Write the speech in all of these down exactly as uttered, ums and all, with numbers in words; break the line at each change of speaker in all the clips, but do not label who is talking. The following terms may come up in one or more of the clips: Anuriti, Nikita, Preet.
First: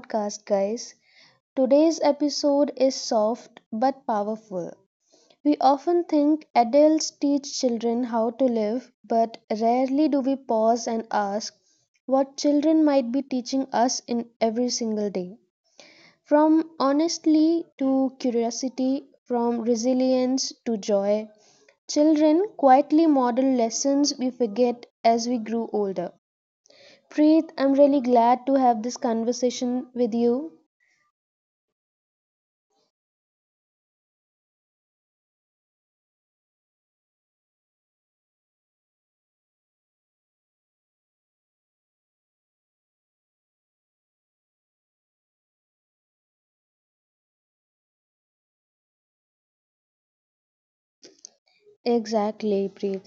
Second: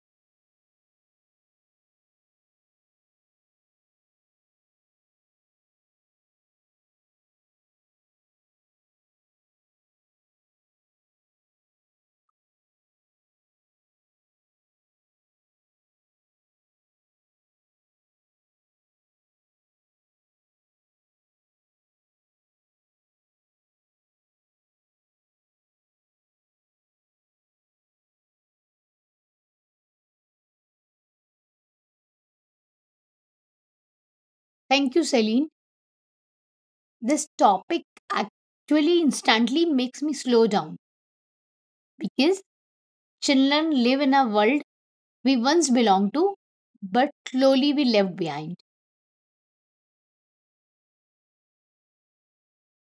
podcast, guys. Today's episode is soft but powerful. We often think adults teach children how to live, but rarely do we pause and ask what children might be teaching us in every single day. From honesty to curiosity, from resilience to joy, children quietly model lessons we forget as we grew older. Preet, I'm really glad to have this conversation with you.
Thank you, Celine. This topic actually instantly makes me slow down because children live in a world we once belonged to, but slowly we left behind.
Exactly, Preet.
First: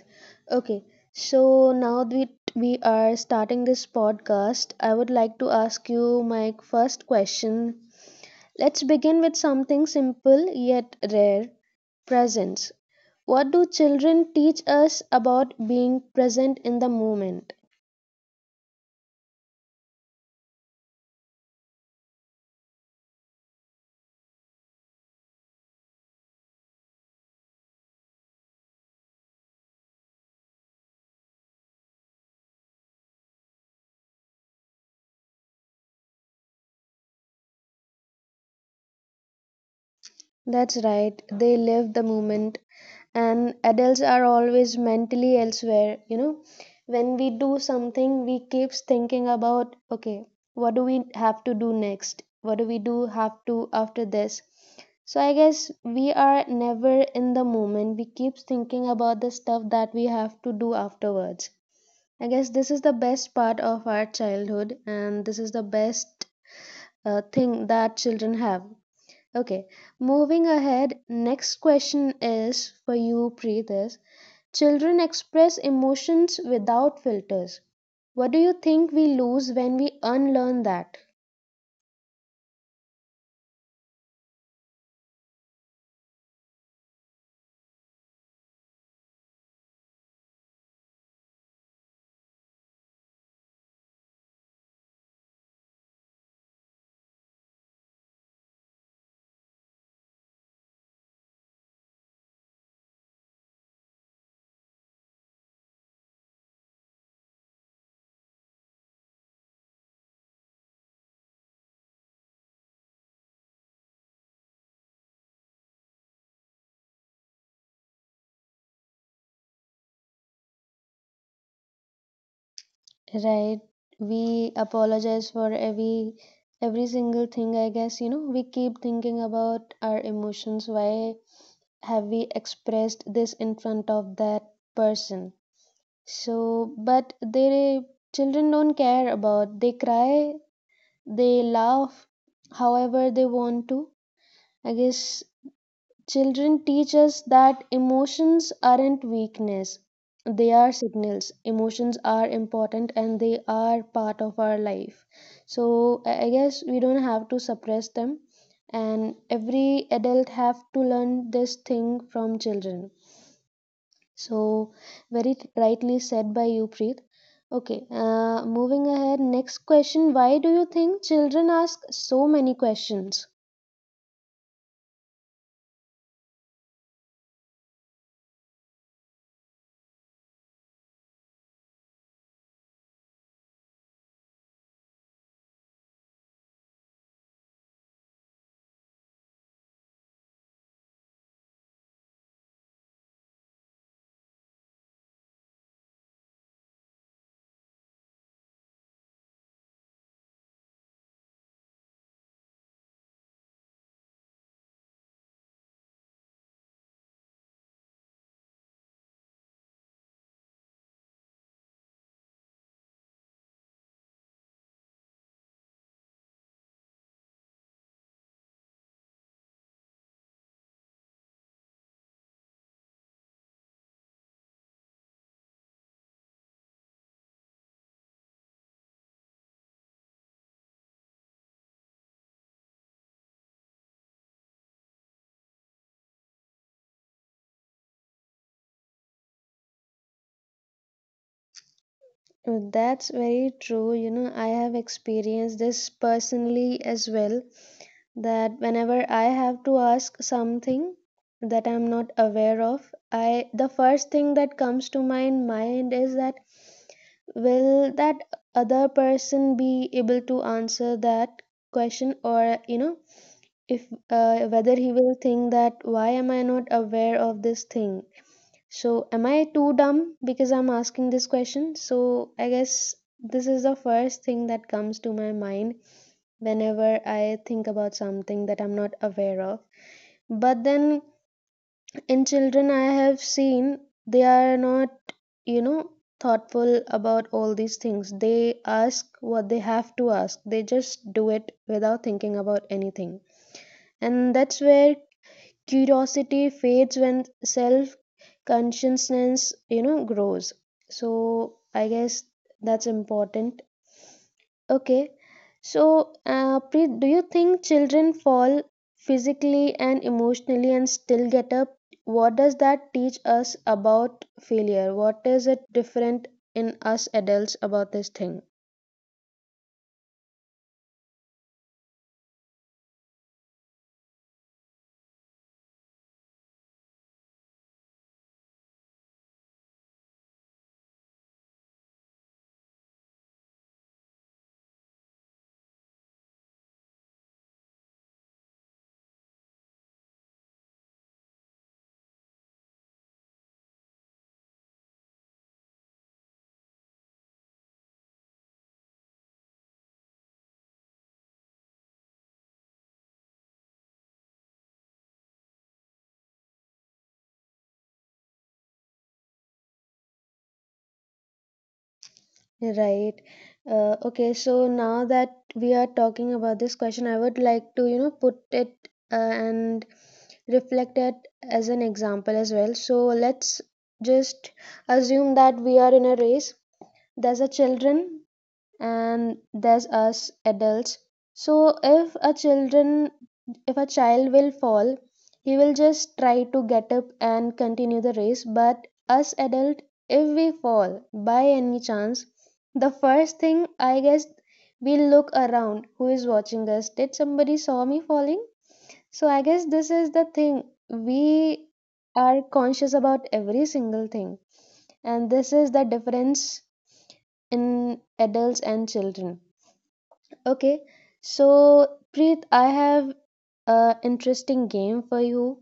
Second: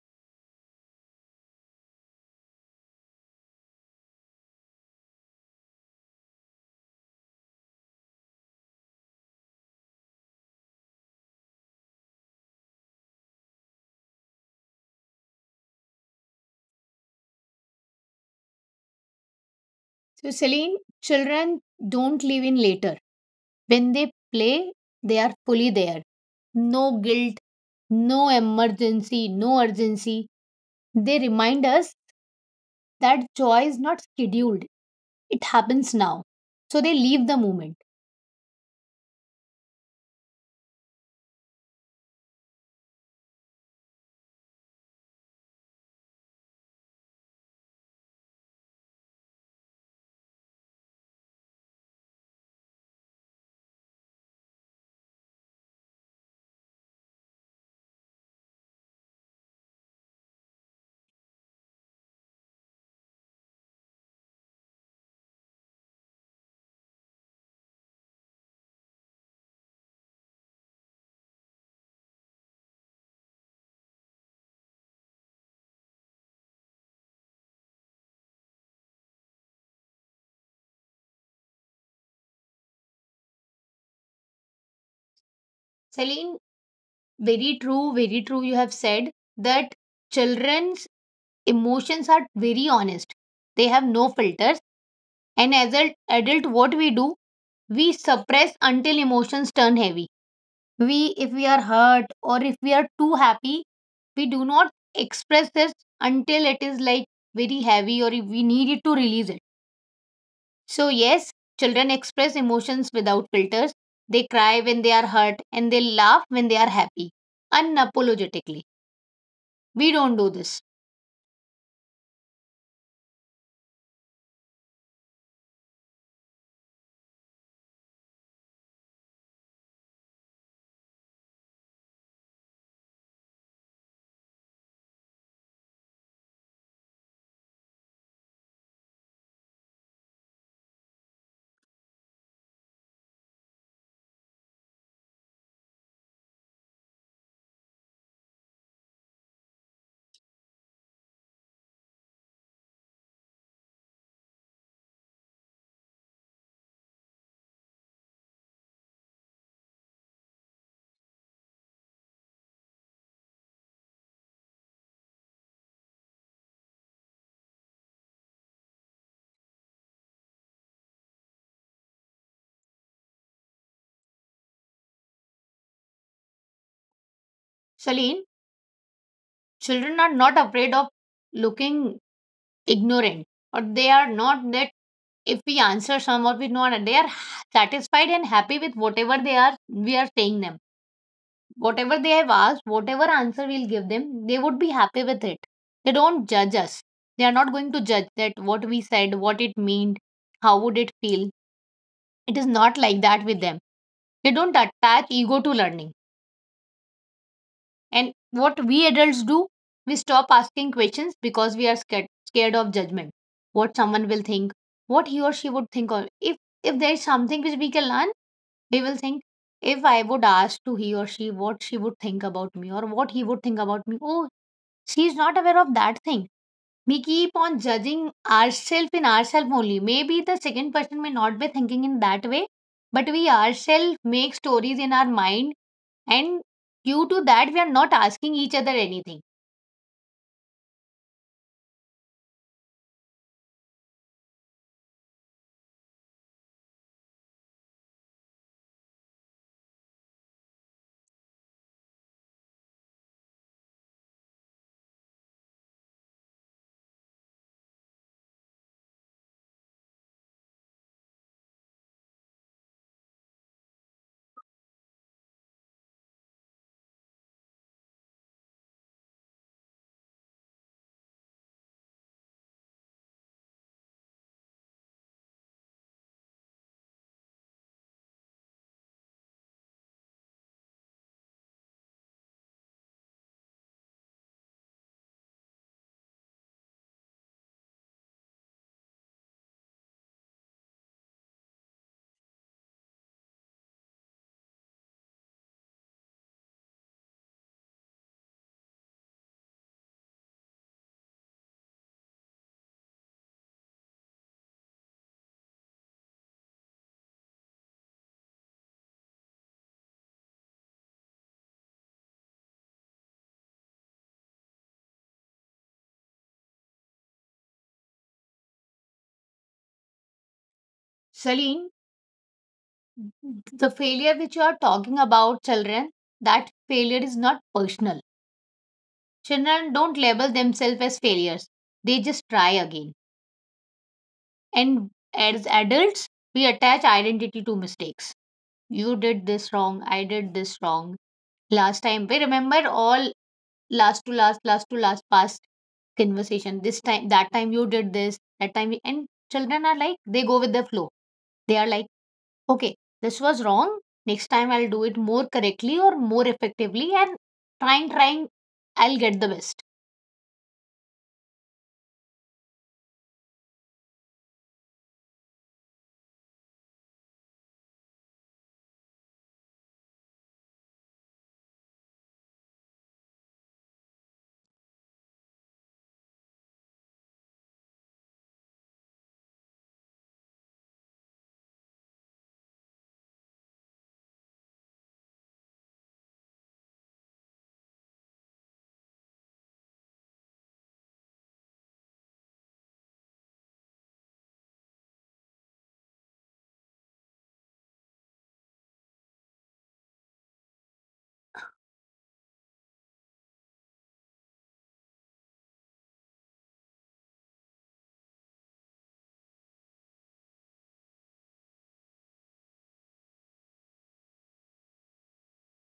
Okay, so now that we are starting this podcast, I would like to ask you my first question. Let's begin with something simple yet rare presence. What do children teach us about being present in the moment?
So, Celine, children don't live in later. When they play, they are fully there. No guilt, no emergency, no urgency. They remind us that joy is not scheduled, it happens now. So, they leave the moment.
That's right, they live the moment. And adults are always mentally elsewhere, you know, when we do something we keeps thinking about, okay, what do we have to do next, what do we do have to after this, so I guess we are never in the moment, we keeps thinking about the stuff that we have to do afterwards. I guess this is the best part of our childhood and this is the best uh, thing that children have. Okay, moving ahead, next question is for you, Preet. Children express emotions without filters. What do you think we lose when we unlearn that?
Celine, very true, very true. You have said that children's emotions are very honest. They have no filters. And as an adult, what we do, we suppress until emotions turn heavy. We, if we are hurt or if we are too happy, we do not express this until it is like very heavy or if we need it to release it. So, yes, children express emotions without filters. They cry when they are hurt and they laugh when they are happy, unapologetically. We don't do this.
Right. We apologize for every every single thing, I guess, you know. We keep thinking about our emotions. Why have we expressed this in front of that person? So, but they children don't care about. They cry, they laugh however they want to. I guess children teach us that emotions aren't weakness, they are signals. Emotions are important and they are part of our life. So I I guess we don't have to suppress them, and every adult have to learn this thing from children. So very rightly said by you, Preet. Okay, uh, moving ahead, next question, why do you think children ask so many questions?
Celine, children are not afraid of looking ignorant, or they are not that if we answer some or we not, they are satisfied and happy with whatever they are we are saying them. Whatever they have asked, whatever answer we'll give them, they would be happy with it. They don't judge us. They are not going to judge that what we said, what it meant, how would it feel. It is not like that with them. They don't attach ego to learning. And what we adults do, we stop asking questions because we are scared, scared of judgment. What someone will think, what he or she would think. Or if if there is something which we can learn, we will think. If I would ask to he or she what she would think about me or what he would think about me, oh, she is not aware of that thing. We keep on judging ourselves in ourselves only. Maybe the second person may not be thinking in that way, but we ourselves make stories in our mind, and due to that, we are not asking each other anything.
Uh, That's very true. You know, I have experienced this personally as well. That whenever I have to ask something that I'm not aware of, I the first thing that comes to my mind is that will that other person be able to answer that question, or you know, if uh, whether he will think that why am I not aware of this thing? So, am I too dumb because I'm asking this question? So, I guess this is the first thing that comes to my mind whenever I think about something that I'm not aware of. But then, in children, I have seen they are not, you know, thoughtful about all these things. They ask what they have to ask, they just do it without thinking about anything. And that's where curiosity fades when self consciousness, you know, grows. So I guess that's important. Okay, so uh, Preet, do you think children fall physically and emotionally and still get up, what does that teach us about failure, what is it different in us adults about this thing?
Celine, the failure which you are talking about, children, that failure is not personal. Children don't label themselves as failures, they just try again. And as adults, we attach identity to mistakes. You did this wrong, I did this wrong. Last time, we remember all last to last, last to last, past conversation, this time, that time you did this, that time you- and children are like, they go with the flow. They are like, okay, this was wrong. Next time I'll do it more correctly or more effectively, and trying, trying, I'll get the best.
Right. Uh, okay, so now that we are talking about this question, I would like to, you know, put it uh, and reflect at as an example as well. So let's just assume that we are in a race, there's a children and there's us adults. So if a children if a child will fall, he will just try to get up and continue the race, but us adult, if we fall by any chance, the first thing, I guess, we look around, who is watching us, did somebody saw me falling? So I guess this is the thing. We are conscious about every single thing. And this is the difference in adults and children. Okay. So Preet, I have a interesting game for you.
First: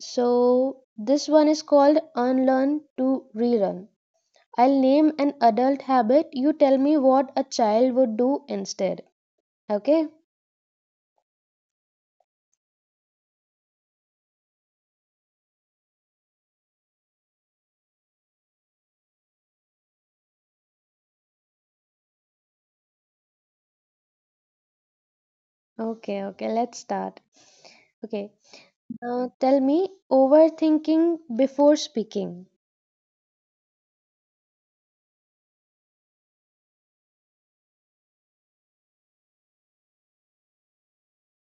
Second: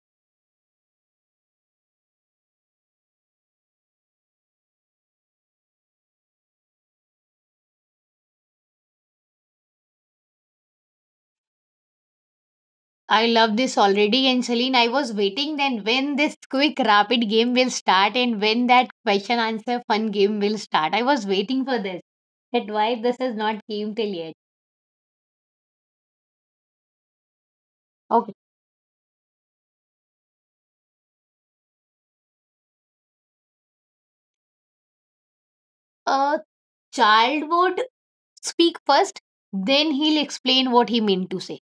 So this one is called Unlearn to Relearn. I'll name an adult habit. You tell me what a child would do instead. Okay?
I love this already. And Celine, I was waiting then when this quick rapid game will start and when that question answer fun game will start. I was waiting for this. That why this has not came till yet.
Okay, okay. Let's start.
Okay.
Okay. Uh, tell me, overthinking before speaking,
A child would speak first, then he'll explain what he meant to say.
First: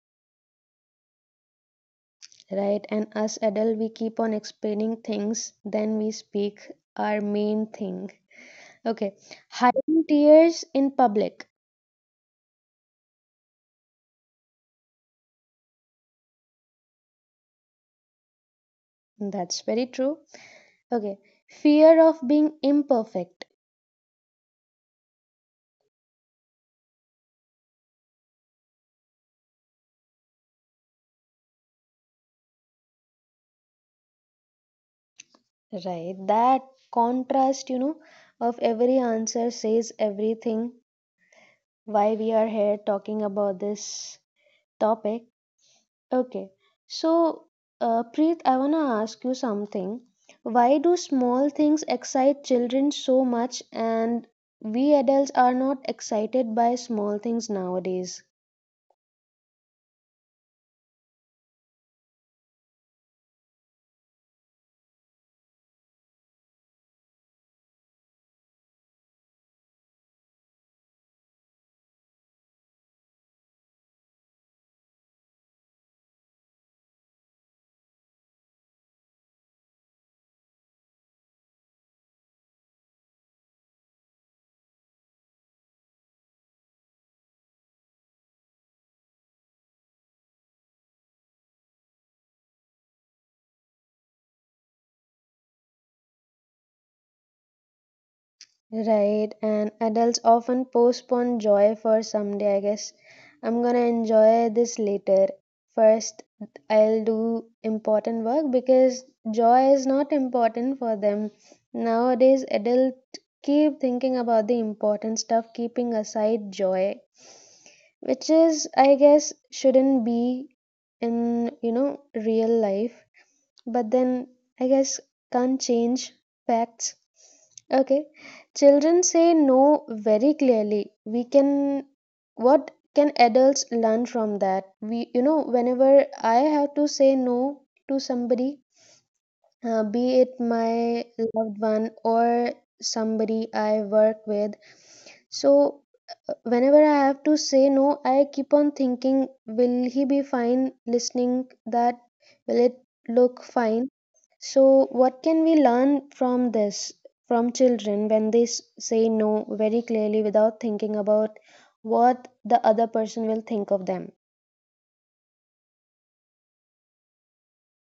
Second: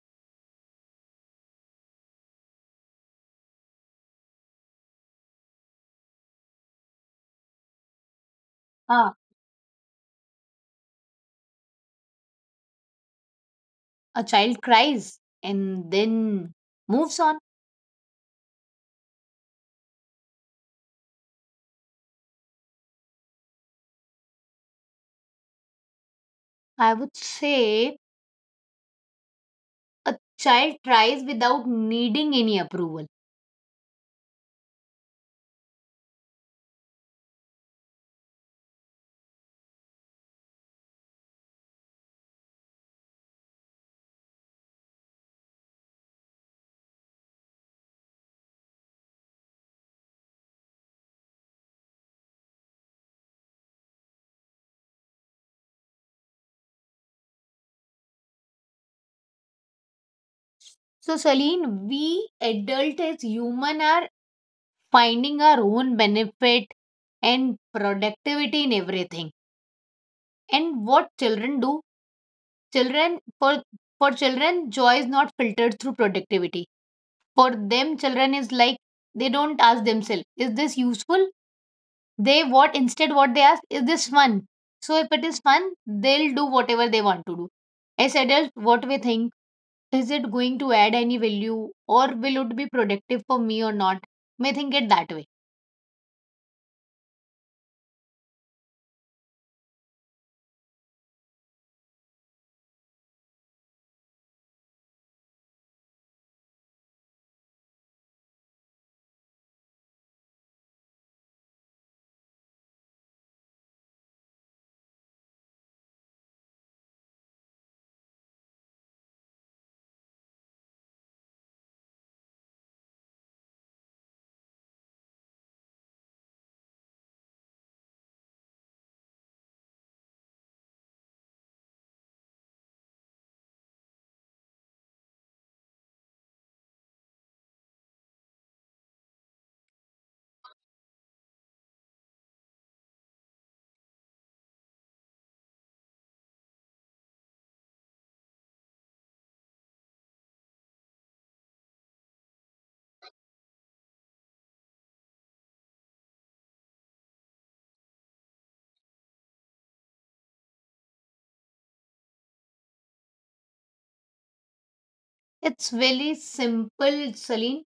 right? And us adult, we keep on explaining things, then we speak our main thing. Okay,
Ah,
hiding tears in public.
a child cries and then moves on.
That's very true. Okay, fear of being imperfect,
I would say a child tries without needing any approval.
right? That contrast, you know, of every answer says everything why we are here talking about this topic. Okay. So, uh, Preet, I want to ask you something. Why do small things excite children so much and we adults are not excited by small things nowadays?
So, Celine, we adult as human are finding our own benefit and productivity in everything. And what children do, children for for children, joy is not filtered through productivity. For them, children is like, they don't ask themselves, is this useful? They what Instead, what they ask is, this fun? So if it is fun, they'll do whatever they want to do. As adults, what we think is it going to add any value, or will it be productive for me or not? May think it that way.
Right, and adults often postpone joy for someday, I guess. I'm gonna enjoy this later. First, I'll do important work because joy is not important for them. Nowadays, adults keep thinking about the important stuff, keeping aside joy, which is, I guess, shouldn't be in, you know, real life, but then I guess can't change facts. Okay, children say no very clearly. We can, what can adults learn from that? We, you know, whenever I have to say no to somebody, uh, be it my loved one or somebody I work with. So, uh, whenever I have to say no, I keep on thinking, will he be fine listening that? Will it look fine? So, what can we learn from this, from children when they s- say no very clearly without thinking about what the other person will think of them?
It's very simple, Celine,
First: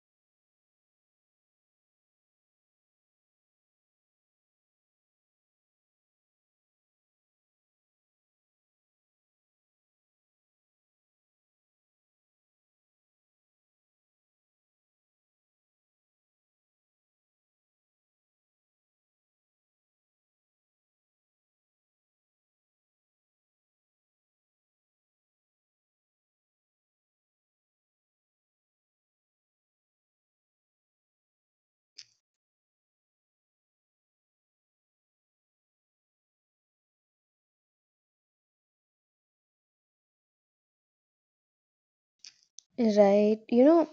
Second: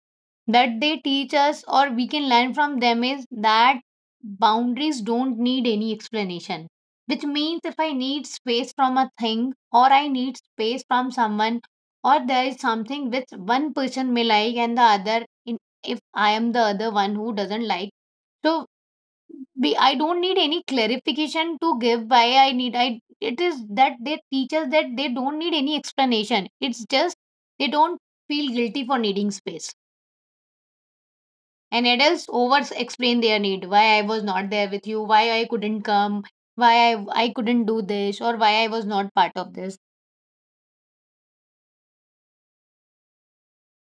that they teach us, or we can learn from them, is that boundaries don't need any explanation. Which means, if I need space from a thing, or I need space from someone, or there is something which one person may like and the other, in, if I am the other one who doesn't like, so we, I don't need any clarification to give why I need. I It is that they teach us that they don't need any explanation. It's just, they don't feel guilty for needing space. And adults over explain their need, why I was not there with you, why I couldn't come, why I, I couldn't do this, or why I was not part of this.
Right. You know,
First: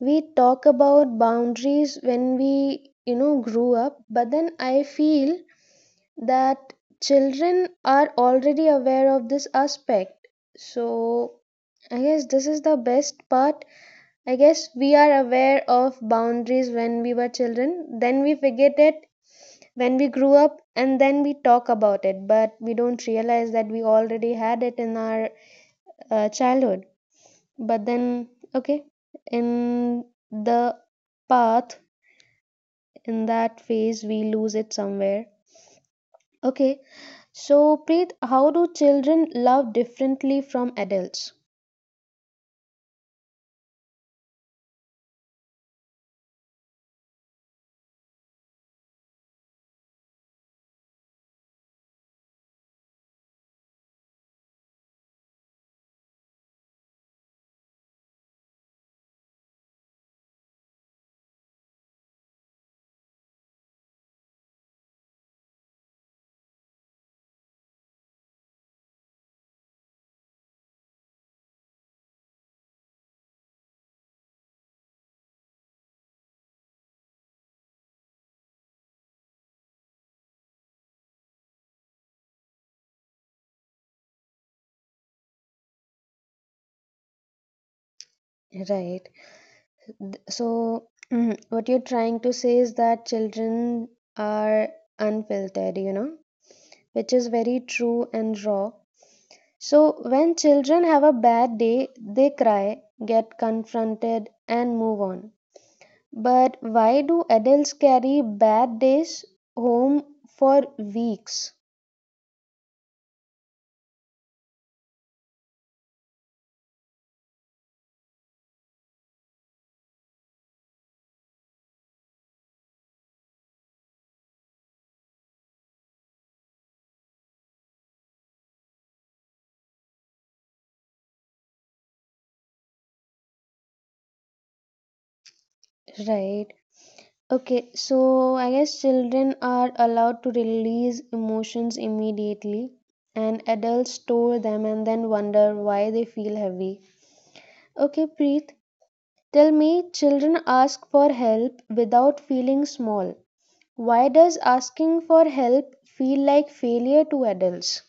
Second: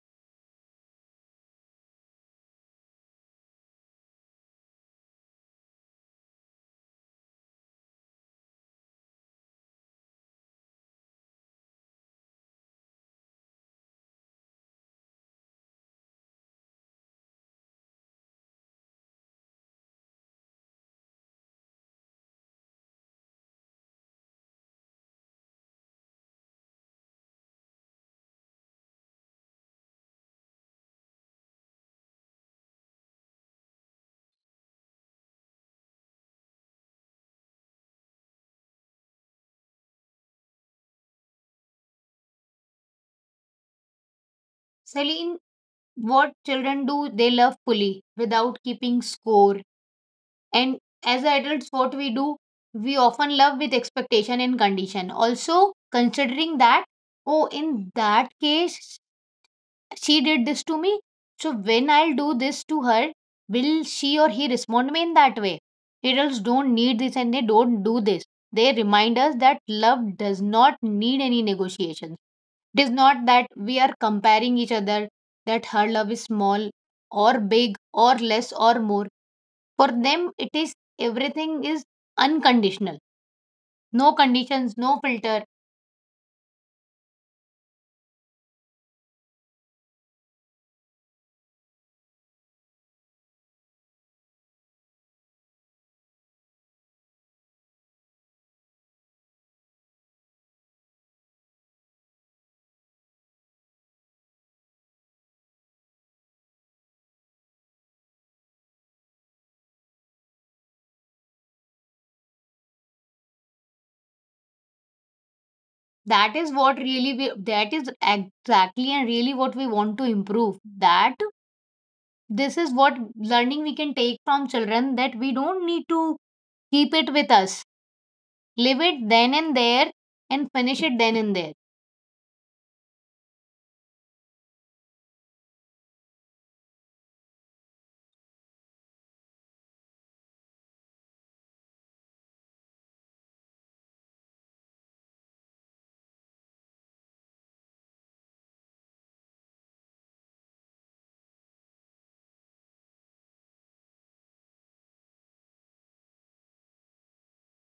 we talk about boundaries when we, you know, grew up, but then I feel that children are already aware of this aspect. So I guess this is the best part. I guess we are aware of boundaries when we were children, then we forget it when we grew up, and then we talk about it, but we don't realize that we already had it in our uh, childhood, but then okay, in the path, in that phase we lose it somewhere. Okay, so Preet, how do children love differently from adults?
Celine, what children do, they love fully without keeping score. And as adults, what we do, we often love with expectation and condition, also considering that, oh, in that case, she did this to me. So when I'll do this to her, will she or he respond me in that way? Adults don't need this and they don't do this. They remind us that love does not need any negotiations. It is not that we are comparing each other, that her love is small or big or less or more. For them, it is, everything is unconditional. No conditions, no filter.
Right. Th- so mhm, what you're trying to say is that children are unfiltered, you know, which is very true and raw. So when children have a bad day they cry, get confronted and move on. But why do adults carry bad days home for weeks?
That is what really we, that is exactly and really what we want to improve. That This is what learning we can take from children, that we don't need to keep it with us. Live it then and there, and finish it then and there.
Right. Okay, so I guess children are allowed to release emotions immediately, and adults store them and then wonder why they feel heavy. Okay, Preet, tell me, children ask for help without feeling small. Why does asking for help feel like failure to adults?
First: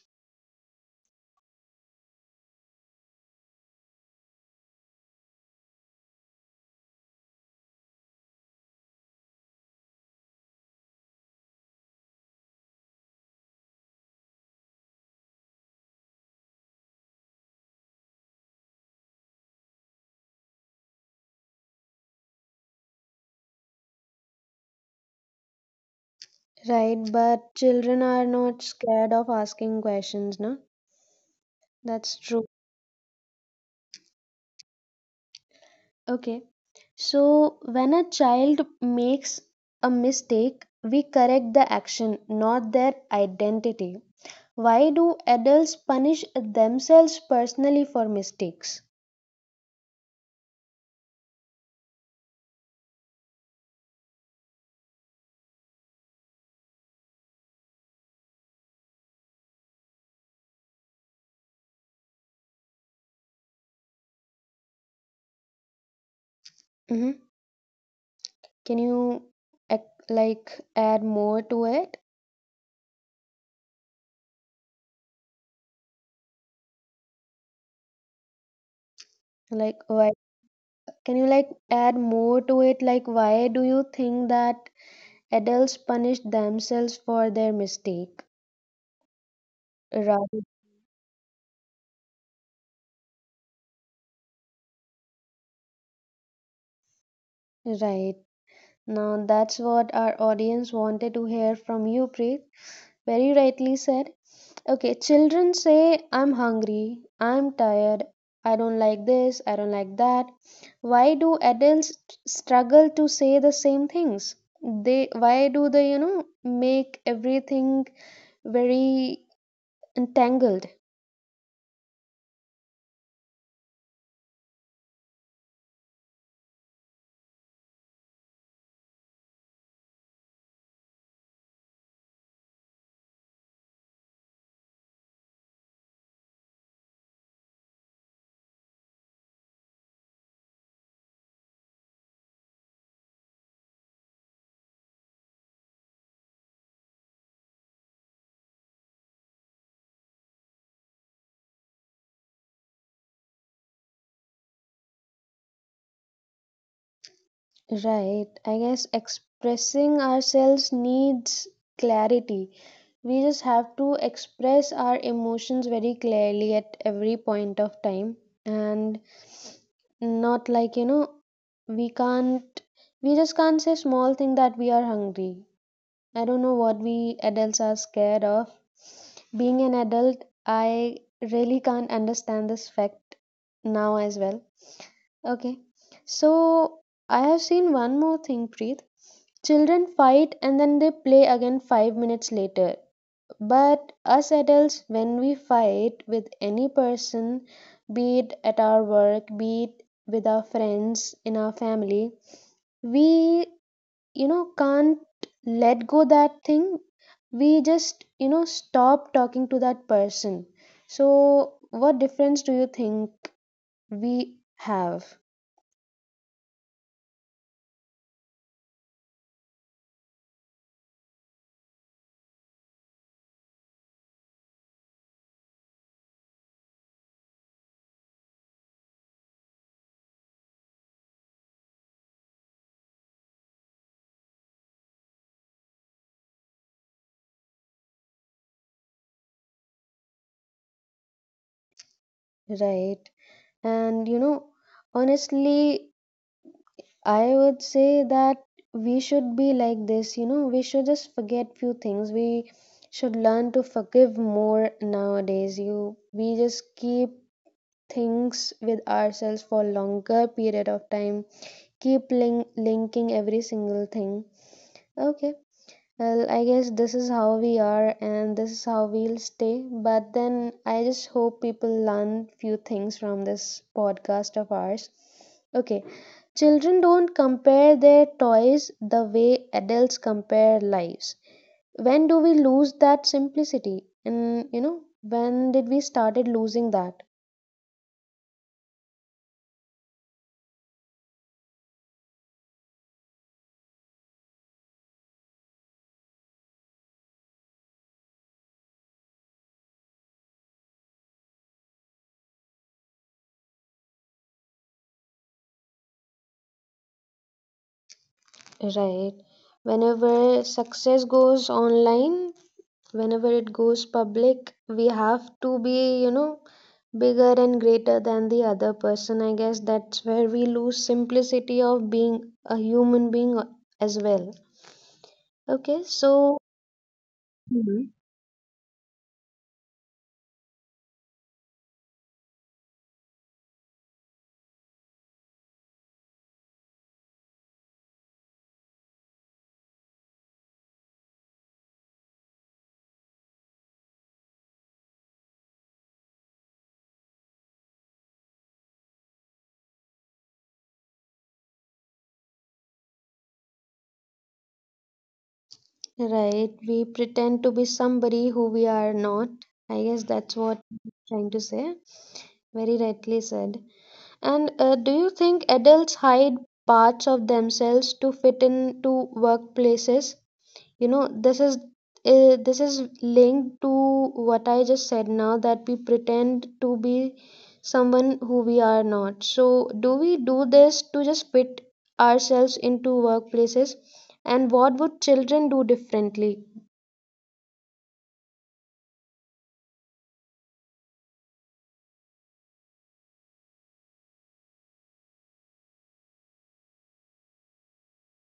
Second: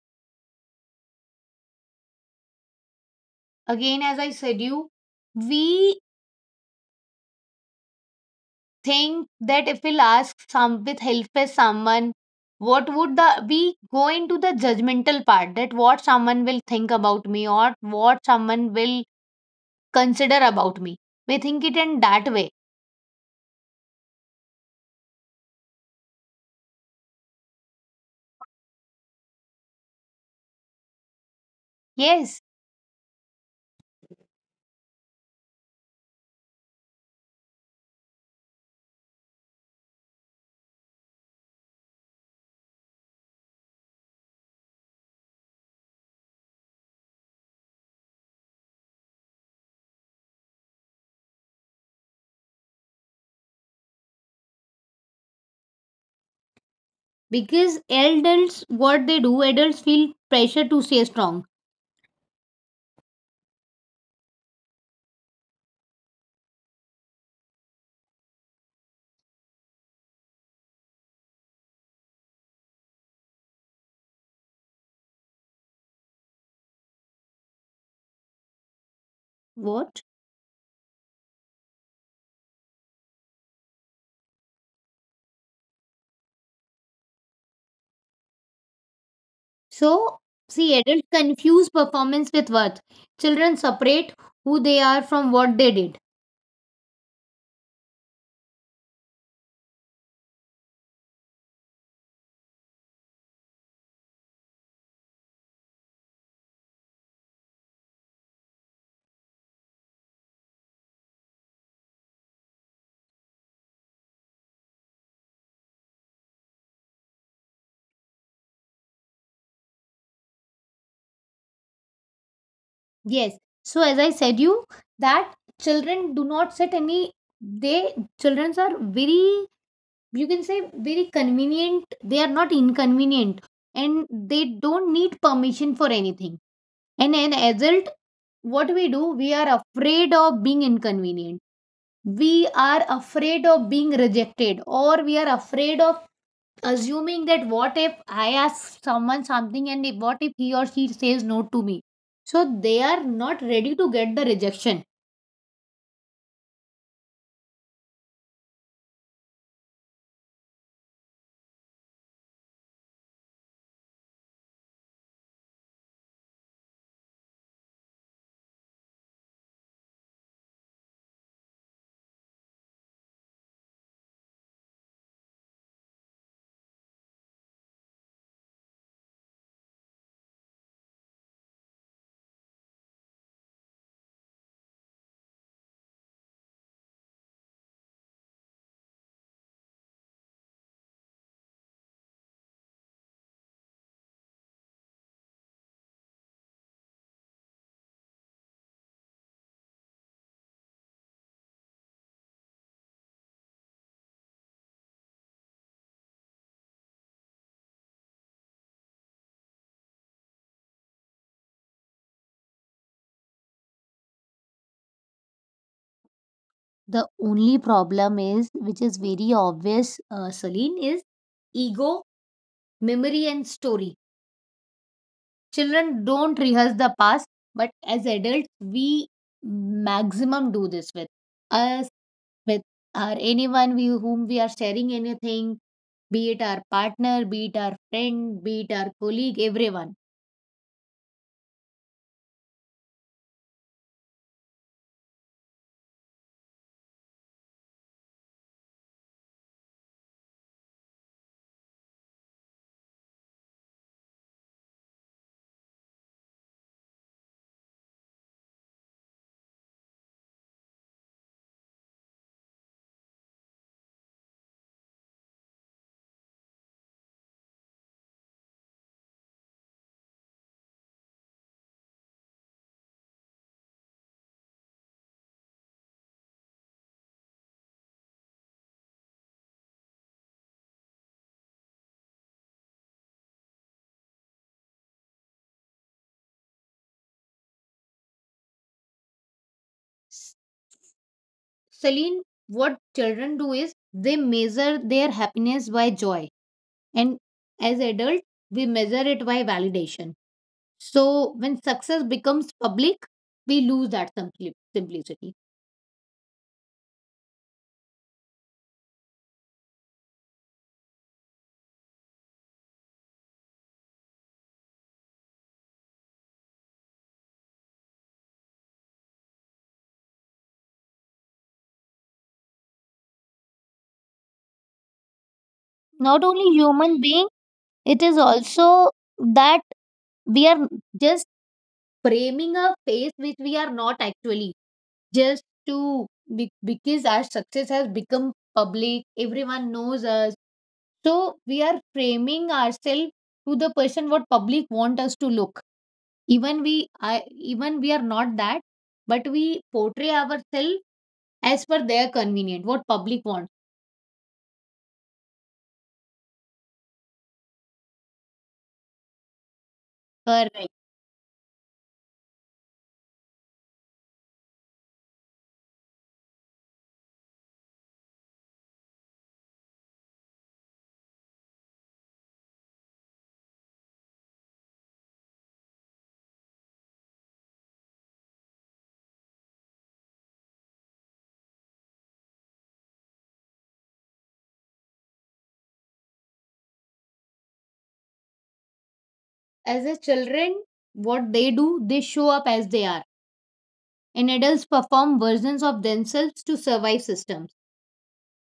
Again, as I said you, we think that if we'll ask some with help with someone, what would the we go into the judgmental part, that what someone will think about me, or what someone will consider about me. We think it in that way.
Right, but children are not scared of asking questions, no? That's
Yes,
true. Okay. So when a child makes a mistake, we correct the action, not their identity. Why do adults punish themselves personally for mistakes?
because adults, what they do, adults feel pressure to stay strong.
Hmm. Can you ac- like add more to it? Like
What?
why can you like add more to it? Like why do you think that adults punish themselves for their mistake?
So,
Right.
see, adults confuse performance with worth. Children separate who they are from what they did.
Right. Now, that's what our audience wanted to hear from you, Preet. Very rightly said. Okay, children say, I'm hungry, I'm tired, I don't like this, I don't like that. Why do adults struggle to say the same things? They why do they, you know, make everything very entangled?
Yes. So, as I said you, that children do not set any. They Childrens are very, you can say, very convenient. They are not inconvenient, and they don't need permission for anything. And an adult, what we do, we are afraid of being inconvenient. We are afraid of being rejected, or we are afraid of assuming that, what if I ask someone something and if- what if he or she says no to me? So they are not ready to get the rejection.
Right. I guess expressing ourselves needs clarity. We just have to express our emotions very clearly at every point of time and not like, you know, we can't, we just can't say small thing that we are hungry. I don't know what we adults are scared of. Being an adult, I really can't understand this fact now as well. Okay. So I have seen one more thing, Preet. Children fight and then they play again five minutes later. But us adults, when we fight with any person, be it at our work, be it with our friends, in our family, we, you know, can't let go that thing. We just, you know, stop talking to that person. So, what difference do you think we have,
The only problem is, which is very obvious, uh, Celine, is ego, memory, and story. Children don't rehearse the past, but as adults, we maximum do this with us, with our anyone we, whom we are sharing anything, be it our partner, be it our friend, be it our colleague, everyone.
right? And you know, honestly, I would say that we should be like this, you know, we should just forget few things. We should learn to forgive more nowadays. You we just keep things with ourselves for longer period of time, keep link- linking every single thing. Okay. Well, I guess this is how we are and this is how we'll stay. But then I just hope people learn few things from this podcast of ours. Okay. Children don't compare their toys the way adults compare lives. When do we lose that simplicity? And you know, when did we started losing that?
S- Celine, what children do is they measure their happiness by joy, and as adults, we measure it by validation. So when success becomes public, we lose that simpli- simplicity.
Right. Whenever success goes online, whenever it goes public, we have to be, you know, bigger and greater than the other person. I guess that's where we lose simplicity of being a human being as well. Okay,
Not only
so
human being, it is
Mhm.
also that we are just framing a face which we are not actually, just to be- because our success has become public, everyone knows us, so we are framing ourselves to the person what public want us to look. Even we I, even we are not that, but we portray ourselves as per their convenient, what public wants.
Right, we pretend to be somebody who we are not. I guess that's
Correct.
what I'm trying to say. Very rightly said. And uh, Do you think adults hide parts of themselves to fit into workplaces? You know, this is uh, this is linked to what I just said, now that we pretend to be someone who we are not. So do we do this to just fit ourselves into workplaces, and what would children do differently?
As a children, what they do, they show up as they are. And adults perform versions of themselves to survive systems.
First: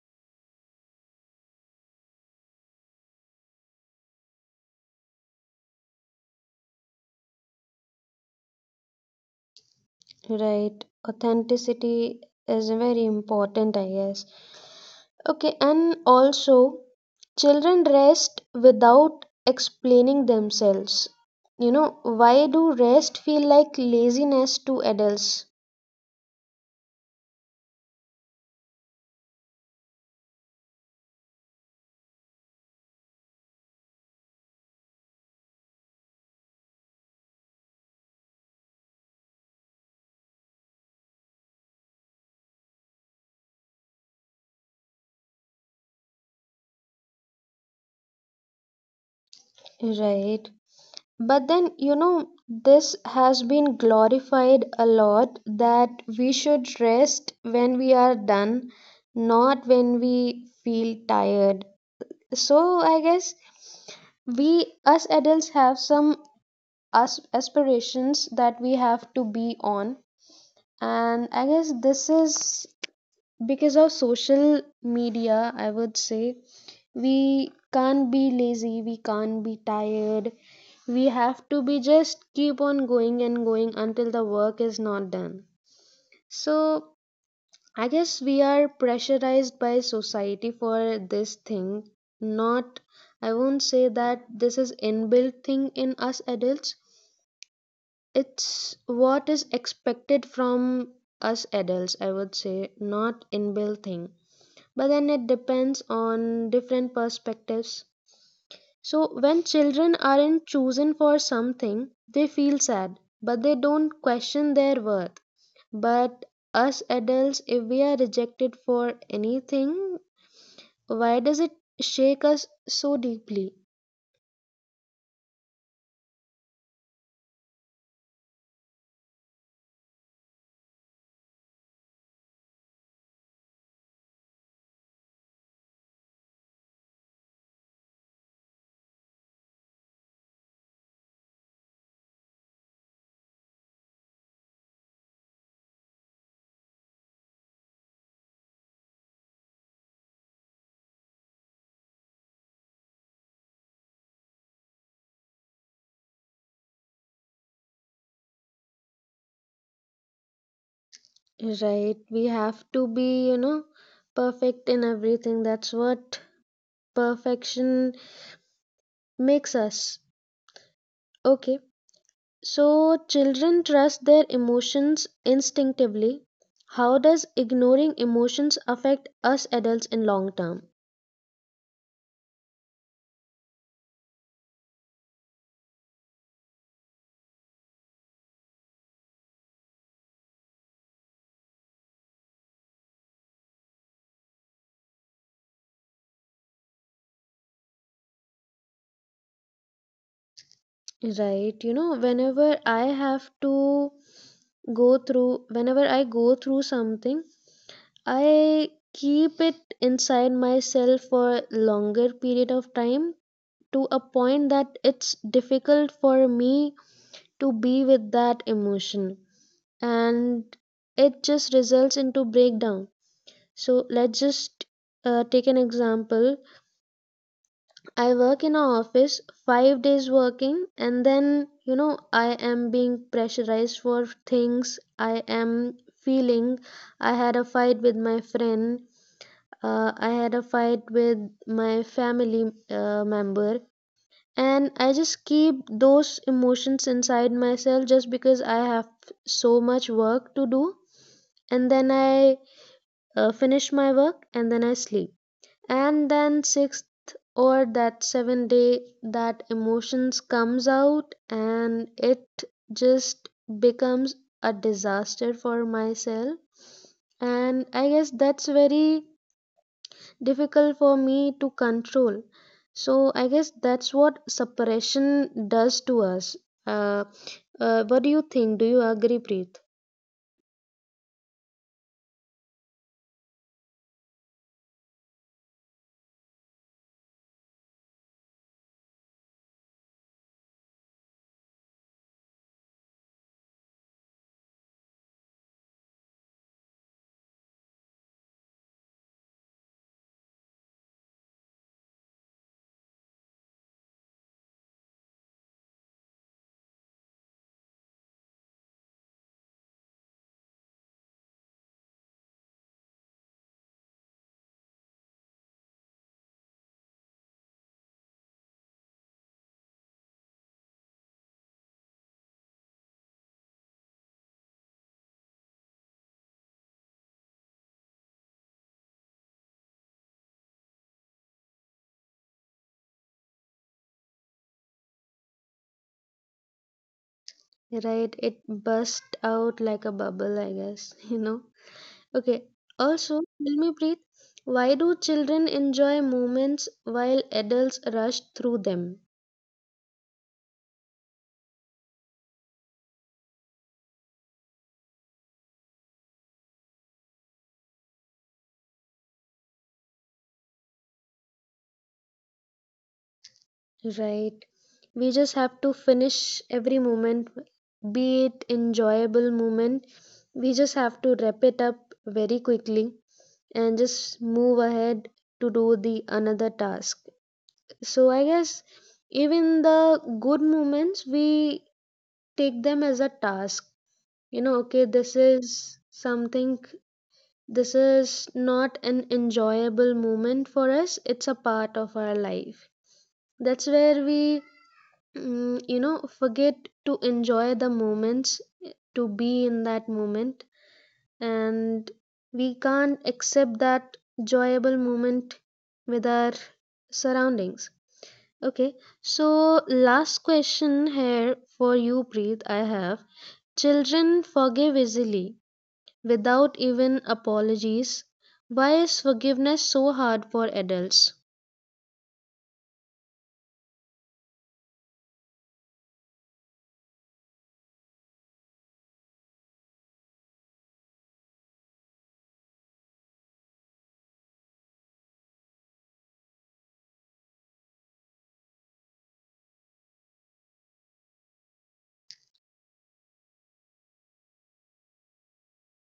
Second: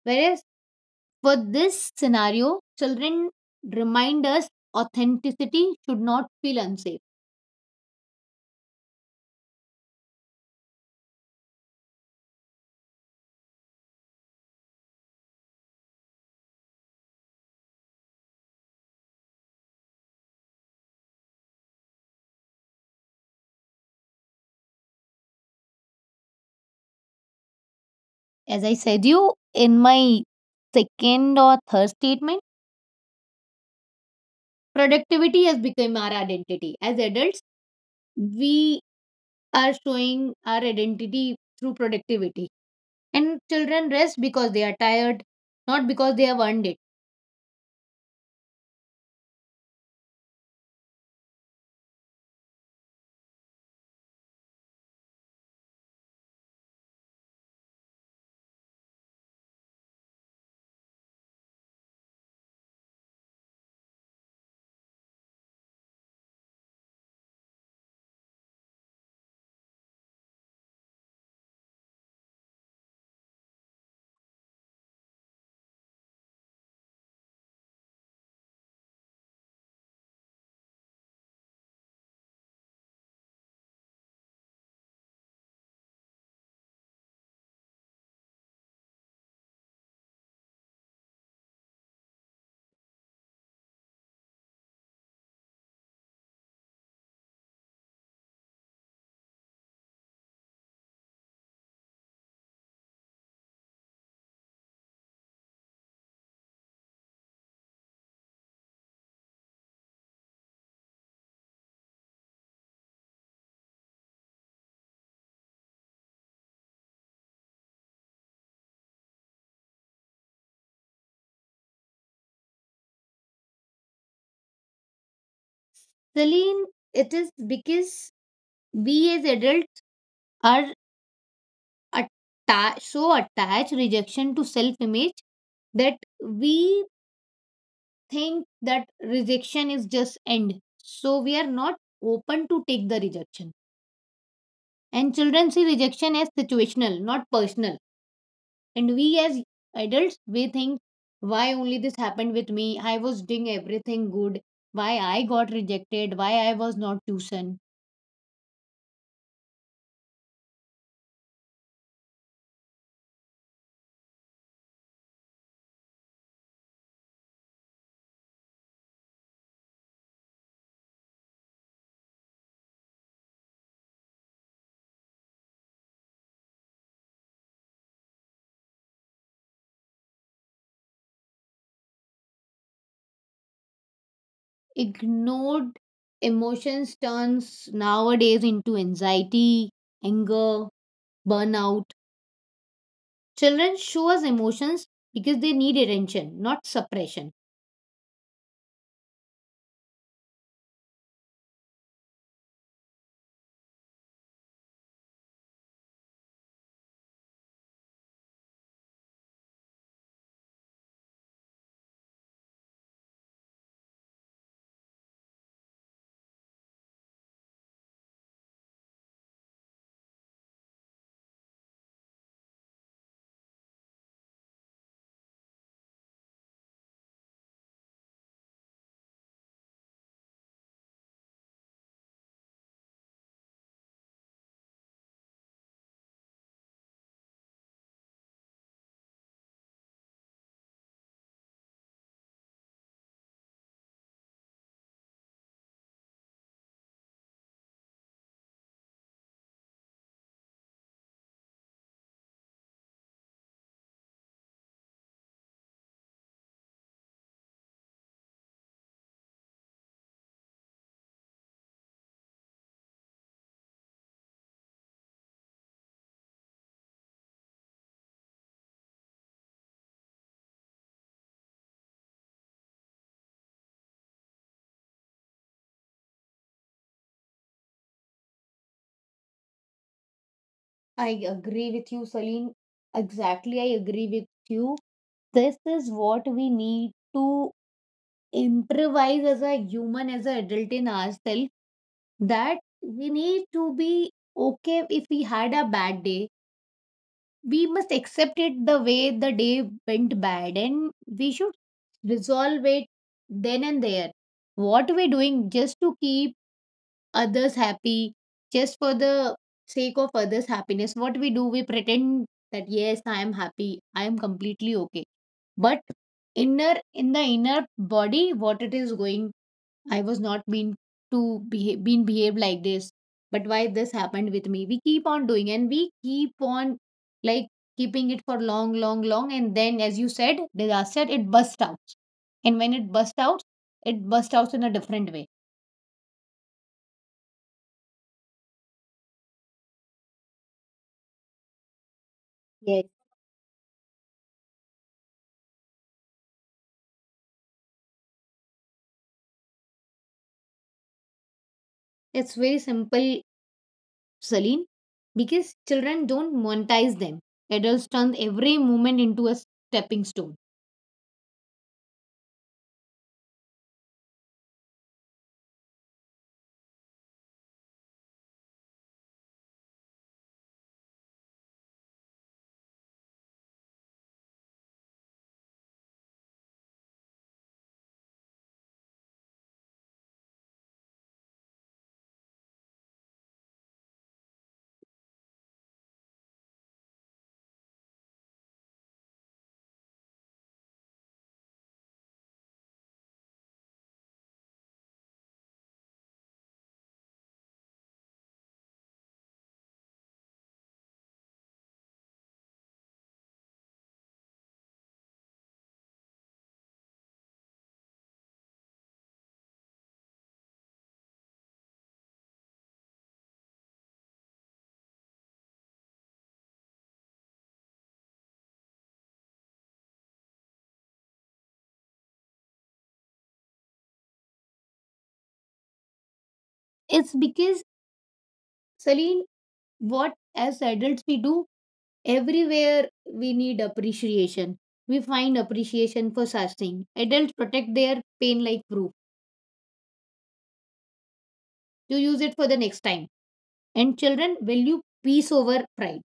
Whereas for this scenario, children remind us authenticity should not feel unsafe.
Right, authenticity is very important, I guess. Okay, and also children rest without explaining themselves. You know, why do rest feel like laziness to adults?
As I said you in my second or third statement, productivity has become our identity. As adults, we are showing our identity through productivity. And children rest because they are tired, not because they have earned it.
Right. But then, you know, this has been glorified a lot that we should rest when we are done, not when we feel tired. So, I guess we, us adults, have some as- aspirations that we have to be on. And I guess this is because of social media, I would say. We can't be lazy, we can't be tired. We have to be just keep on going and going until the work is not done. So, I guess we are pressurized by society for this thing. Not, I won't say that this is inbuilt thing in us adults, it's what is expected from us adults, I would say, not inbuilt thing. But then it depends on different perspectives. So when children aren't chosen for something, they feel sad, but they don't question their worth. But us adults, if we are rejected for anything, why does it shake us so deeply?
Celine, it is because we as adults are atta- so attached rejection to self image, that we think that rejection is just end, so we are not open to take the rejection. And children see rejection as situational, not personal. And we as adults, we think, why only this happened with me? I was doing everything good. Why I got rejected? Why I was not chosen?
Right, we have to be, you know, perfect in everything. That's what perfection makes us. Okay, so children trust their emotions instinctively. How does ignoring emotions affect us adults in long term?
Ignored emotions turns nowadays into anxiety, anger, burnout. Children show us emotions because they need attention, not suppression.
Right, you know, whenever I have to go through, whenever I go through something, I keep it inside myself for longer period of time to a point that it's difficult for me to be with that emotion, and it just results into breakdown. So let's just uh, take an example. I work in an office, five days working, and then you know I am being pressurized for things, I am feeling I had a fight with my friend, uh, I had a fight with my family uh, member, and I just keep those emotions inside myself just because I have so much work to do, and then I uh, finish my work, and then I sleep. And then sixth or that seventh day that emotions comes out and it just becomes a disaster for myself, and I guess that's very difficult for me to control. So I guess that's what suppression does to us. Uh, uh, what do you think? Do you agree, Preet?
I agree with you, Celine. Exactly, I agree with you. This is what we need to improvise as a human, as an adult in ourselves. That we need to be okay if we had a bad day. We must accept it the way the day went bad, and we should resolve it then and there. What we're doing just to keep others happy, just for the sake of others happiness, what we do, we pretend that, yes, I am happy, I am completely okay, but inner in the inner body, what it is going, I was not meant to behave, been behaved like this. But why this happened with me? We keep on doing, and we keep on, like, keeping it for long, long, long. And then, as you said, disaster, it bursts out. And when it bursts out, it bursts out in a different way.
Right, it burst out like a bubble, I guess, you know. Okay.
Yes.
Also, tell me, Preet, why do children enjoy moments while adults rush through them?
It's very simple, Celine, because children don't monetize them. Adults turn every moment into a stepping stone.
Right. We just have to finish every moment, be it enjoyable moment. We just have to wrap it up very quickly and just move ahead to do the another task. So I guess even the good moments we take them as a task. You know, okay, this is something. This is not an enjoyable moment for us, it's a part of our life. That's where we, mm, you know, forget to enjoy the moments, to be in that moment, and we can't accept that enjoyable moment with our surroundings. Okay, so last question here for you, Preet. I have children forgive easily without even apologies. Why is forgiveness so hard for adults?
It's because, Celine, what as adults we do, everywhere we need appreciation. We find appreciation for such thing. Adults protect their pain like proof to use it for the next time. And children value peace over pride.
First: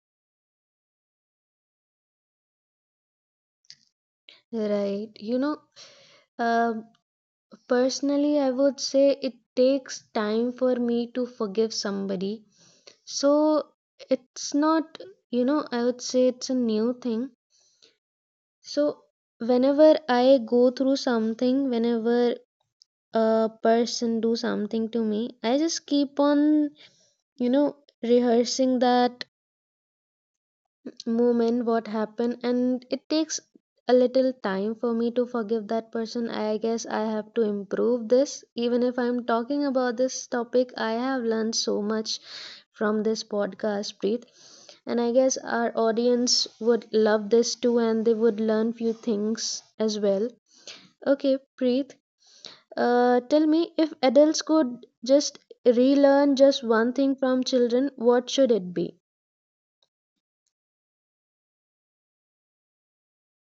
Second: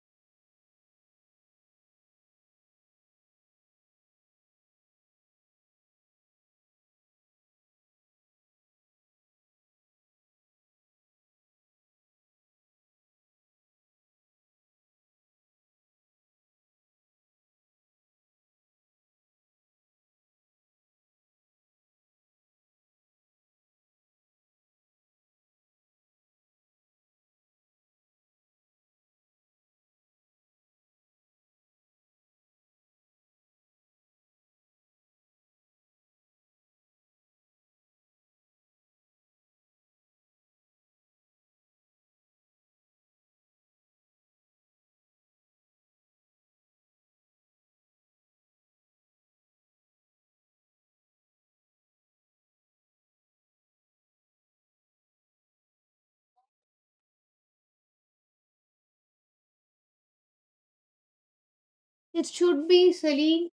Right. You know, uh, personally, I would say it takes time for me to forgive somebody. So it's not, you know, I would say it's a new thing. So whenever I go through something, whenever a person do something to me, I just keep on, you know, rehearsing that moment what happened, and it takes a little time for me to forgive that person. I guess I have to improve this. Even if I'm talking about this topic, I have learned so much from this podcast, Preet. And I guess our audience would love this too, and they would learn few things as well. Okay Preet, uh, tell me, if adults could just relearn just one thing from children, what should it be?
It should be silly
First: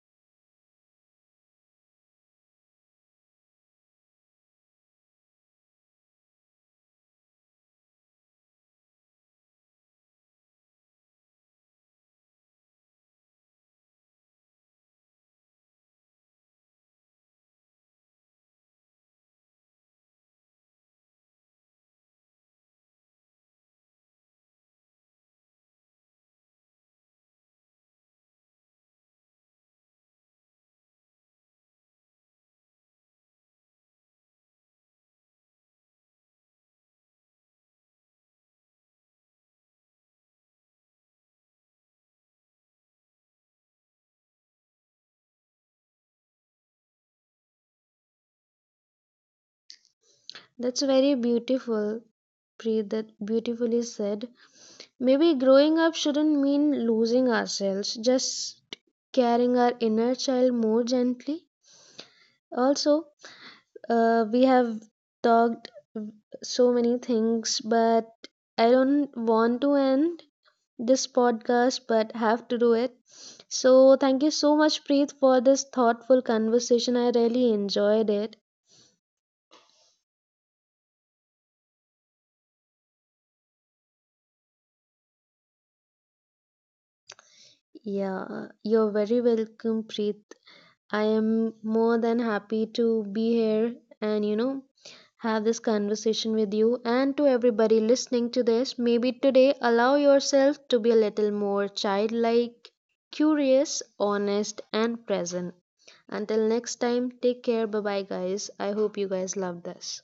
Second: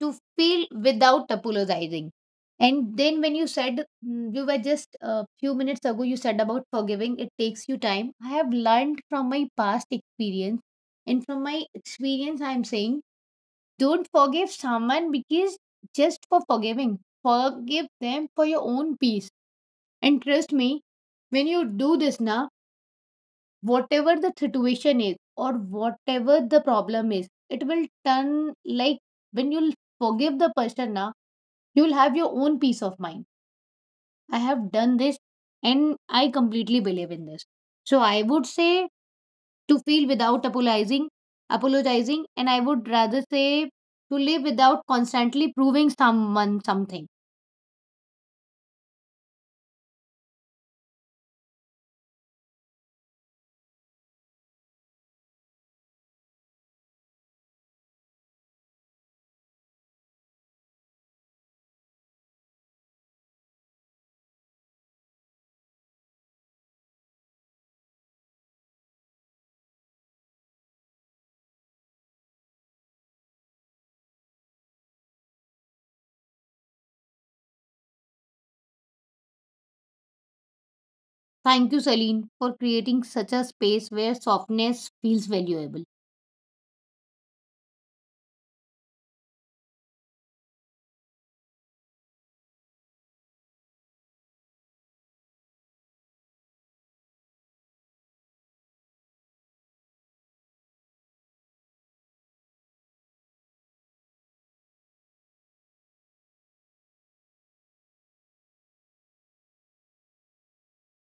to feel without apologizing. And then when you said mm, you were just a few minutes ago, you said about forgiving, it takes you time. I have learned from my past experience, and from my experience, I am saying, don't forgive someone because just for forgiving. Forgive them for your own peace. And trust me, when you do this now, whatever the situation is, or whatever the problem is, it will turn like, when you'll forgive the person now, you'll have your own peace of mind. I have done this and I completely believe in this. So I would say to feel without apologizing, apologizing, and I would rather say to live without constantly proving someone something.
That's very beautiful, Preet, that beautifully said. Maybe growing up shouldn't mean losing ourselves, just carrying our inner child more gently. Also, uh, we have talked so many things, but I don't want to end this podcast, but have to do it. So, thank you so much, Preet, for this thoughtful conversation. I really enjoyed it.
Thank you, Celine, for creating such a space where softness feels valuable.
Yeah, you're very welcome, Preet. I am more than happy to be here and, you know, have this conversation with you. And to everybody listening to this, maybe today allow yourself to be a little more childlike, curious, honest, and present. Until next time, take care. Bye bye, guys. I hope you guys love this.